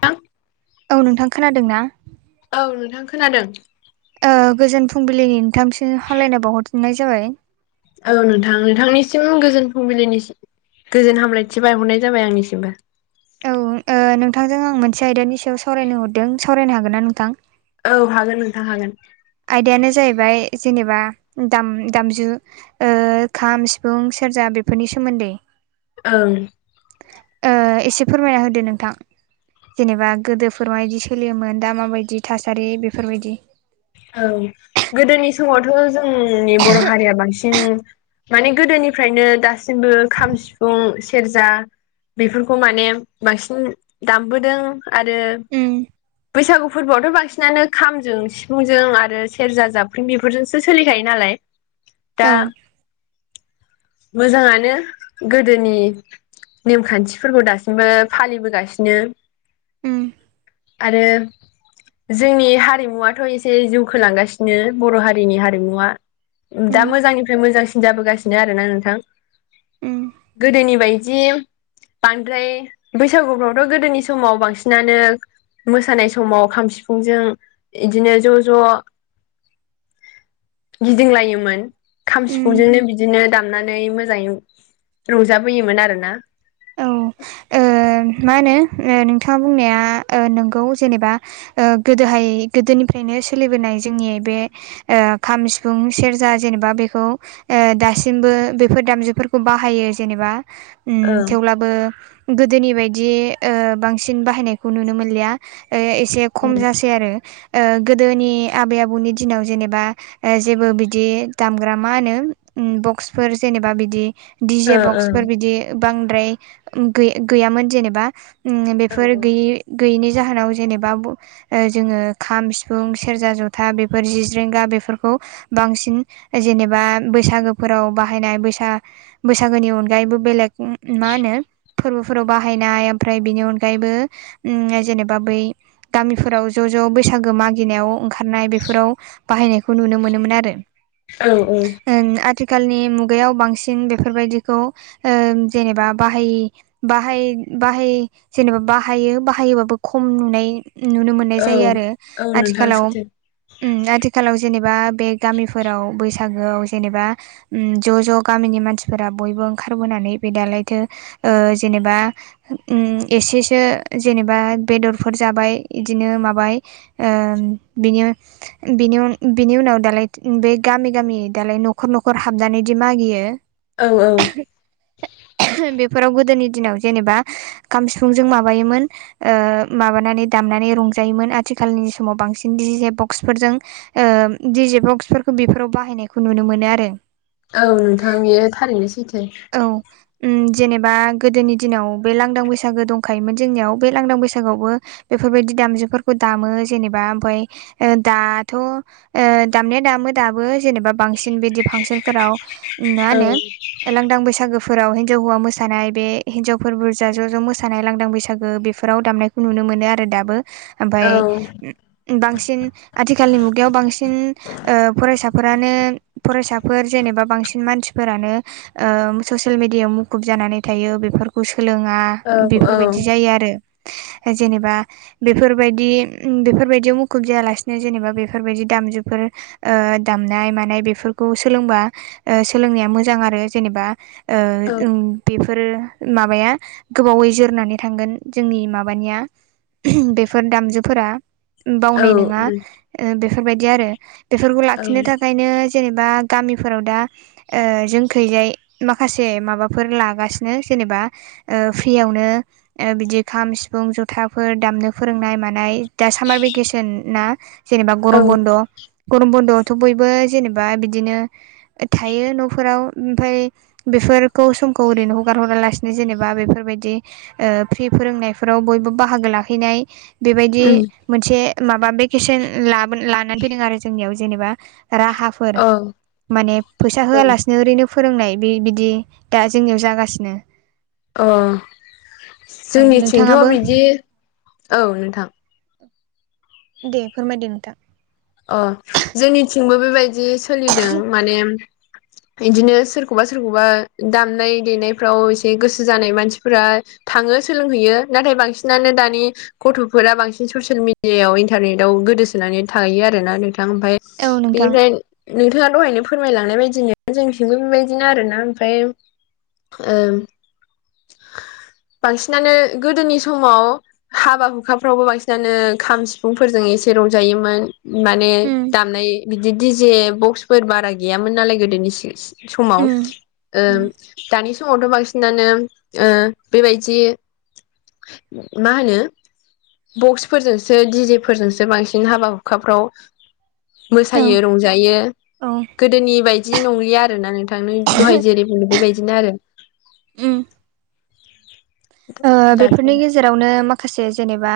थां औ नोंथां खोनादों ना? औ नोंथां खोनादों। ओ गोजोन फुंबिलिनि नोंथामसिम हाललायनाय बावहरफिननाय जाबाय। औ नोंथां नोंथांनिसिम गोजोन फुंबिलिनिम गोजोन हामलायथि बायहरनाय जाबाय नोंथांनिसिमबो। औ ओ नोंथांजों आं मोनसे आयदानि सायाव सावरायनो हरदों सावरायनो हागोन ना नोंथां? औ हागोन नोंथां हागोन। आयदायानो जाहैबाय जेनेबा दामजु दामजु खाम सिफुं सेरजा बेफोरनि सोमोन्दै ओं ओ एसे फोरमायना होदो नोंथां। जेनेबा गोदोफोर माबायदि सोलियोमोन दा माबायदि थासारि बेफोरबायदि औ गोदोनि समावथ' जोंनि बर' हारिया बांसिन माने गोदोनिफ्रायनो दासिमबो खाम सिफुं सेरजा बेफोरखौ माने बांसिन दामबोदों आरो उम बैसागु फोरबोआवथ' बांसिनानो खामजों सिफुं सिफुंजों आरो सेरजा जाबफ्रिं बेफोरजोंसो सोलिखायो नालाय दा औ मोजाङानो गोदोनि नेमखान्थिफोरखौ दासिमबो फालिबोगासिनो। ओम आरो जोंनि हारिमुवाथ' एसे ए जौखोलांगासिनो बर' हारिनि हारिमुवा दा उम मोजांनि फ्राय मोजांसिन जाबोगासिनो आरोना नोंथां उम गोदोनि बायदि बांद्राय बैसागुफ्रावथ' गोदोनि समाव बांसिनानो मोसानाय समाव खाम सिफुंजों इदिनो ज' ज' गिदिंलायोमोन। खाम उम सिफुंजोंनो बिदिनो दामनानै मोजाङै रंजााबोयोमोन आरो ना। औ मा होनो नोंथाङा बुंनाया नोंगौ जेनेबा ओ गोदोहाय गोदोनिफ्रायनो सोलिबोनाय जोंनि बे खाम सिफुं सेरजा जेनेबा बेखौ दासिमबो बेफोर दामजुफोरखौ बाहायो जेनेबा उम ओं थेवब्लाबो गोदोनि बायदि बांसिन बाहायनायखौ नुनो मोनलिया ओ एसे खम जासै आरो ओ गोदोनि आबै आबौनि दिनाव जेनेबा जेबो बिदि दामग्रा मा होनो बक्सफोर जेनेबा बिदि ओ दिडिजे ओं बक्सफोर बिदि बांद्राय गै गैयामोन जेनेबा औ बेफोर गैयै गैयैनि जाहोनाव जेनेबा जोङो खाम सिफुं सेरजा जथा बेफोर जि जिजेंगा बेफोरखौ बांसिन जेनेबा बैसागोफोराव बाहायनाय बैसा बैसागोनि अनगायैबो बेलेग मा होनो फोरबोफोराव बाहायनाय ओमफ्राय बेनि अनगायैबो जेनेबा बै गामिफोराव ज' ज' बैसागो मागिनायाव ओंखारनाय बेफोराव बाहायनायखौ नुनो मोनोमोन आरो औ आथिखालनि मुगायाव बांसिन बेफोरबायदिखौ ओ जेनेबा बाहाय बाहाय बाहाय जेनेबा बाहायो बाहायोबाबो खम नुनाय नुनो मोननाय औ जायो आरो औ नोंथां आथिखालाव सैथो उम आथिखालाव जेनेबा बे गामिफोराव बैसागोआव जेनेबा ज' ज' गामिनि मानसिफोरा बयबो ओंखारबोनानै बे दालायथो जेनेबा उम एसेसो जेनेबा बेदरफोर जाबाय बिदिनो माबाय ओम बिनिनो बिनि बिनि उनाव दालाय बे गामि गामि दालाय न'खर न'खर हाबनानैदि मागियो औ औ बेफोराव गोदोनि दिनाव जेनेबा खाम सिफुंजों माबायोमोन ओ माबानानै दामनानै रंजायोमोन आथिखालनि समाव बांसिन डिजे बक्सफोरजों ओ दिडिजे बक्सफोरखौ बेफोराव बाहायनायखौ नुनो मोनो आरो औ नोंथां बेयो थारैनो सैथो औ जेनेबा गोदोनि दिनाव बे लांदां बैसागो दंखायोमोन जोंनियाव बे लांदां बैसागोआवबो बेफोरबायदि दामजुफोरखौ दामो जेनेबा ओमफ्राय दाथ' दामनाया दामो दाबो जेनेबा बांसिन बिदि फांसनफोराव उम मा औ होनो लांदां बैसागोफोराव हिनजाव हौवा मोसानाय बे हिनजावफोर बुरजा ज' ज' मोसानाय लांदां बैसागो बे फोराव दामनायखौ नुनो मोनो आरो दाबो औ ओमफाय बांसिन आथिखालनि मुगायाव बांसिन ओ फरायसाफोरानो फरायसाफोर जेनेबा बांसिन मानसिफोरानो ओ ससियेल मेडियाायाव मुखुब जानानै थायो बेफोरखौ सोलोङा औ औ बेफोरबायदि जायो आरो जेनेबा बेफोरबायदि बेफोरबायदियाव मुखुब जायालासिनो जेनेबा बेफोरबायदि दामजुफोर ओ दामनाय मानाय बेफोरखौ सोलोंबा सोलोंनाया मोजां आरो जेनेबा ओ औ उम बेफोरो माबाया गोबावै जोरनानै थांगोन जोंनि माबानिया बेफोर दामजुफोरा बावनाय नङा बेफोरबायदि आरो बेफोरखौ औ लाखिनो थाखायनो जेनेबा गामिफोराव दा ओ जोंखैजाय माखासे माबाफोर लागासि नो जेनेबा ओ फ्रियावनो बिदि खाम सिफुं जथाफोर दामनो फोरोंनाय मानाय दा सामार भेकेसनाना जेनेबा औ गरम बन्द' गरम बन्द'आवथ' बयबो जेनेबा बिदिनो थायो न'फोराव ओमफाय बेफोरखौ समखौ ओरैनो हगार हरालासिनो जेनेबा बेफोरबायदि ओ फ्रि फोरोंनायफोराव बयबो बाहागो लाहैनाय बेबायदि उम मोनसे माबा भेकेसन ला लानानै फैदों आरो जोंनियाव जेनेबा राहा फोर औ माने फैसा औ होलानो ओरैनो फोरोंनाय बे बिदि दा जोंनियाव जागासिनो अ औ जोंनिथिंथ'आ नोंथाङाबो बिदि औ नोंथां। दे फोरमायदो नोंथां। अ जोंनिथिंबो बेबायदि सोलिदों माने बिदिनो सोरखौबा सोरखौबा दामनाय देनायफ्राव एसे गोसो जानाय मानसिफोरा थाङो सोलोंहैयो नाथाय बांसिनानो दानि गथ'फोरा बांसिन ससियेल मिडियाायाव इन्टारनेटआव गोदोसोनानै थाहैयो आरो। आरोना नोंथां ओमफफ्राय औ नोंथां बेनिफ्राय नोंथाङा दहायनो फोरमायलांनाय बायदिनो जोंथिंबो बेबायदिनो आरोना ओमफ्राय ओ। [inaudible] बांसिनानो गोदोनि समाव हाबा हुखाफ्रावबो बांसिनानो खाम सिफुंफोरजों एसे रंजायोमोन। माने उम दामनाय बिदि दिजे बक्सफोर बारा गैयामोन नालाय गोदोनि सिगां समाव उम उम दानि समावथ' बांसिनानो बेबायदि मा होनो बक्सफोरजोंसो दिफोरजोंसो बांसिन हाबा अखाफ्राव औ मोसायो रंजायो औ गोदोनि बायदि बिदि नंलिया आरोना नोंथांनो दहाय जेरै बुंङो बेबायदिनो आरो उम दाथ' बेफोरनि गेजेरजों ज जेरावनो माखासे जेनेबा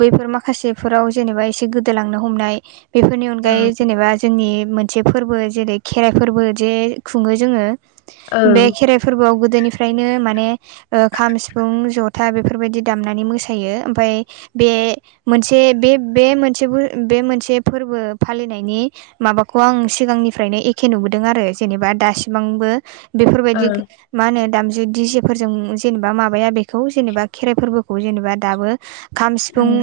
बैफोर माखासेफोराव जेनेबा एसे गोदोलांनो हमनाय बेफोरनि ओं अनगायै जेनेबा जोंनि मोनसे फोरबो जेरै खेराइ फोरबो जे खुङो जोङो। बे ओं खेराइ फोरबोआव गोदोनिफ्रायनो माने ओ खाम सिफुं जथा बेफोरबायदि दामनानै मोसायो ओमफ्राय बे मोनसे बे बे मोनसे बे मोनसे फोरबो फालिनायनि माबाखौ आं सिगांनिफ्रायनो एखे नुबोदों आरो जेनेबा दासिमांबो बेफोरबायदि ओं मा होनो दामजु दिजेफोरजों जेनेबा माबाया बेखौ जेनेबा खेराइ फोरबोखौ जेनेबा दाबो खाम सिफुं ओं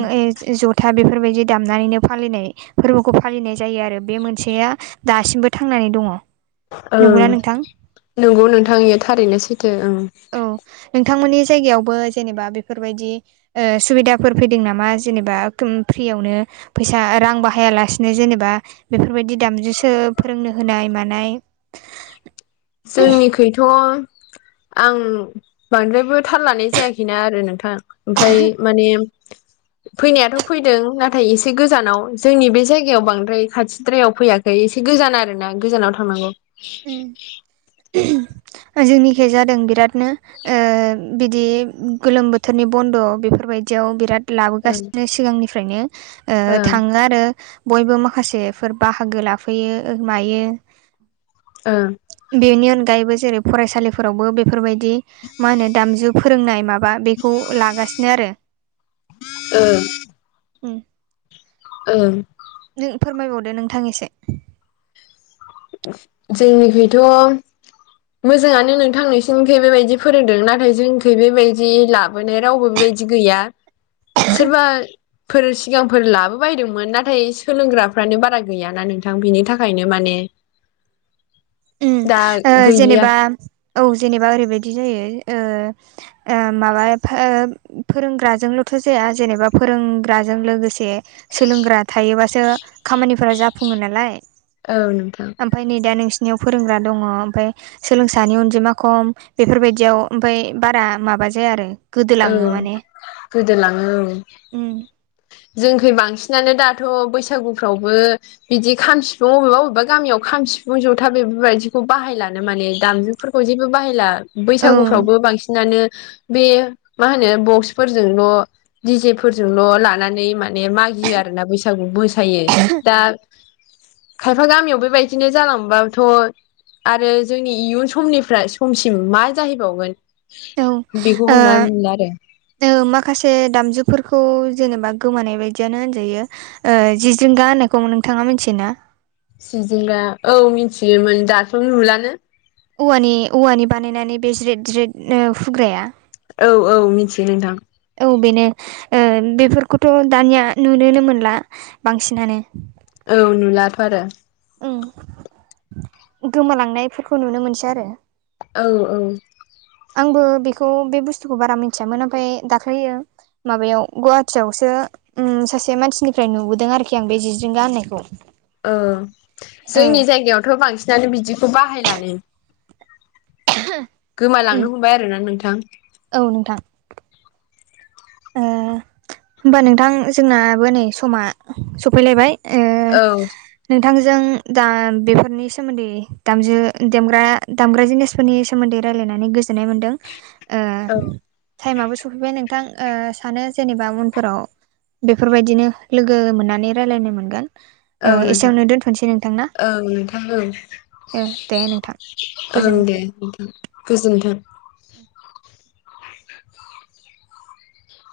दा बेफोरबायदि दामनानैनो फालिनाय फोरबोखौ फालिनाय जायो आरो बे मोनसेया दासिमबो थांनानै दङ। नंगौना ओं नोंथां नंगौ नोंथांनिया थारैनो सैथो ओं औ नोंथांमोननि जायगायावबो जेनेबा बेफोरबायदि सुबिदाफोर फैदों नामा जेनेबा फ्रियावनो फैसा रां बाहायालासिनो जेनेबा बेफोरबायदि दामजुसो फोरोंनो होनाय मानाय जोंनिखैथ' आं बांद्रायबो थाल लानाय जायाखैना आरो नोंथां ओमफ्राय माने। [unintelligible] फैनायाथ' फैदों नाथाय एसे गोजानाव जोंनि बे जायगायाव बांद्राय खाथिद्रायाव फैयाखै ओमफ्राय इ एसे गोजान आर ना गोजानाव थांनांगौ। ओम जोंनिखाय जादों बिरादनो बिदि गोलोम बोथोरनि बन्द' बेफोरबायदियाव बिराद ओं लाबोगासिनो सिगांनिफ्रायनो ओं थाङो आरो बयबो माखासेफोर बाहागो लाफैयो मायो। ओ। बेनि अनगायैबो जेरै फरायसालिफोरावबो बेफोरबायदि मा होनो दामजु फोरोंनाय माबा बेखौ लागासिनो आरो ओ। नों फोरमायबावदो नोंथां एसे जोंनिखिथ' मोजाङानो नोंथांनसिमखौ बेबायदि फोरोंदों नाथाय जोंखौ बेबायदि लाबोनाय रावबो बेबायदि बिदि गैया सोरबा फोर सिगांफोर लाबो बायदोंमोन नाथाय सोलोंग्राफ्रानो बारा गैयाना नोंथां बेनि थाखाय। थाखायनो माने ओम दा गैलिया जेनेबा औ जेनेबा ओरैबायदि जायो माबा एफा फोरोंग्राजोंल'थ' जाया जेनेबा फोरोंग्राजों लोगोसे सोलोंग्रा थायोबासो खामानिफोरा जाफुङो नालाय औ नोंथां। ओमफ्राय नै दा नोंसोरनियाव फोरोंग्रा दङ ओमफ्राय सोलोंसानि अनजिमा खम बेफोरबायदियाव ओमफफ्राय बारा माबा जाया आरो। औ गोदोलाङो गोदोलाङो औ ओम जोंखै बांसिनानो दाथ' बैसागुफ्रावबो बिदि खाम सिफुं अबेबा अबेबा गामियाव खाम सिफुं जथा बेफोरबायदिखौ बाहायलानो माने दामजु फोरखौ जेबो बाहायला औ बैसागुफ्रावबो बांसिनानो। बे मा होनो बक्सफोरजोंल' दिजेफोरजोंल' लानो लानानै माने मागियो आरोना बैसागु मोसायो दा खायफा गामियाव बेबायदिनो जालांबाथ' आरो जोंनि इयुन समनिफ्राय समसिम मा जाहैबावगोन औ ओ बेखौ हमना मोनो आरो माखासे दामजुफोरखौ जेनेबा गोमानाय बायदियानो होनजायो जि जिंगा होननायखौ नोंथाङा मिथियोना सिजा औ मिथियोमोन दाथ' नुलानो औवानि औवानि बानायनानै बे ज्रेद ज्रेद फुग्राया औ औ मिथियो नोंथां औ बेनो बेफोरखौथ' दानिया नुनोनो मोनला बांसिनानो औ नुलाथ' आरो। गोमालांनायफोरखौ नुनो मोनसै आरो औ औ आंबो बेखौ बे बुस्थुखौ बारा मिथियामोन ओमफ्राय दाख्लैयो माबायाव गुवाहाटियावसो उ सासे मानसिनिफ्राय नुबोदों आरोखि आं बे जि रिंगा होननायखौ औ ओ जोंनि जायगायावथ' बांसिनानो बिदिखौ बाहायलानो ह गोमालांनो हमबाय आरो ना नोंथां औ नोंथां होमबा नोंथां जोंनाबो नै समा सफैलायबाय ओ औ नोंथांजों दा बेफोरनि सोमोन्दै दाम दग्रा दामग्रा जिनिस सनि सोमोन्दै रायलायनानै गोजोननाय मोन्दों औ टाइमाबबो सफैबाय नोंथां सानो जेनेबा उनफोराव बेफोरबायदिनो लोगो मोननानै रायलायनो मोनगोन औ नोंथां एसेयावनो दोनथ'सै नोंथांना औ नोंथां औ दे नोंथां ओं गोजोननाय दे थाबाय गोजोन्थों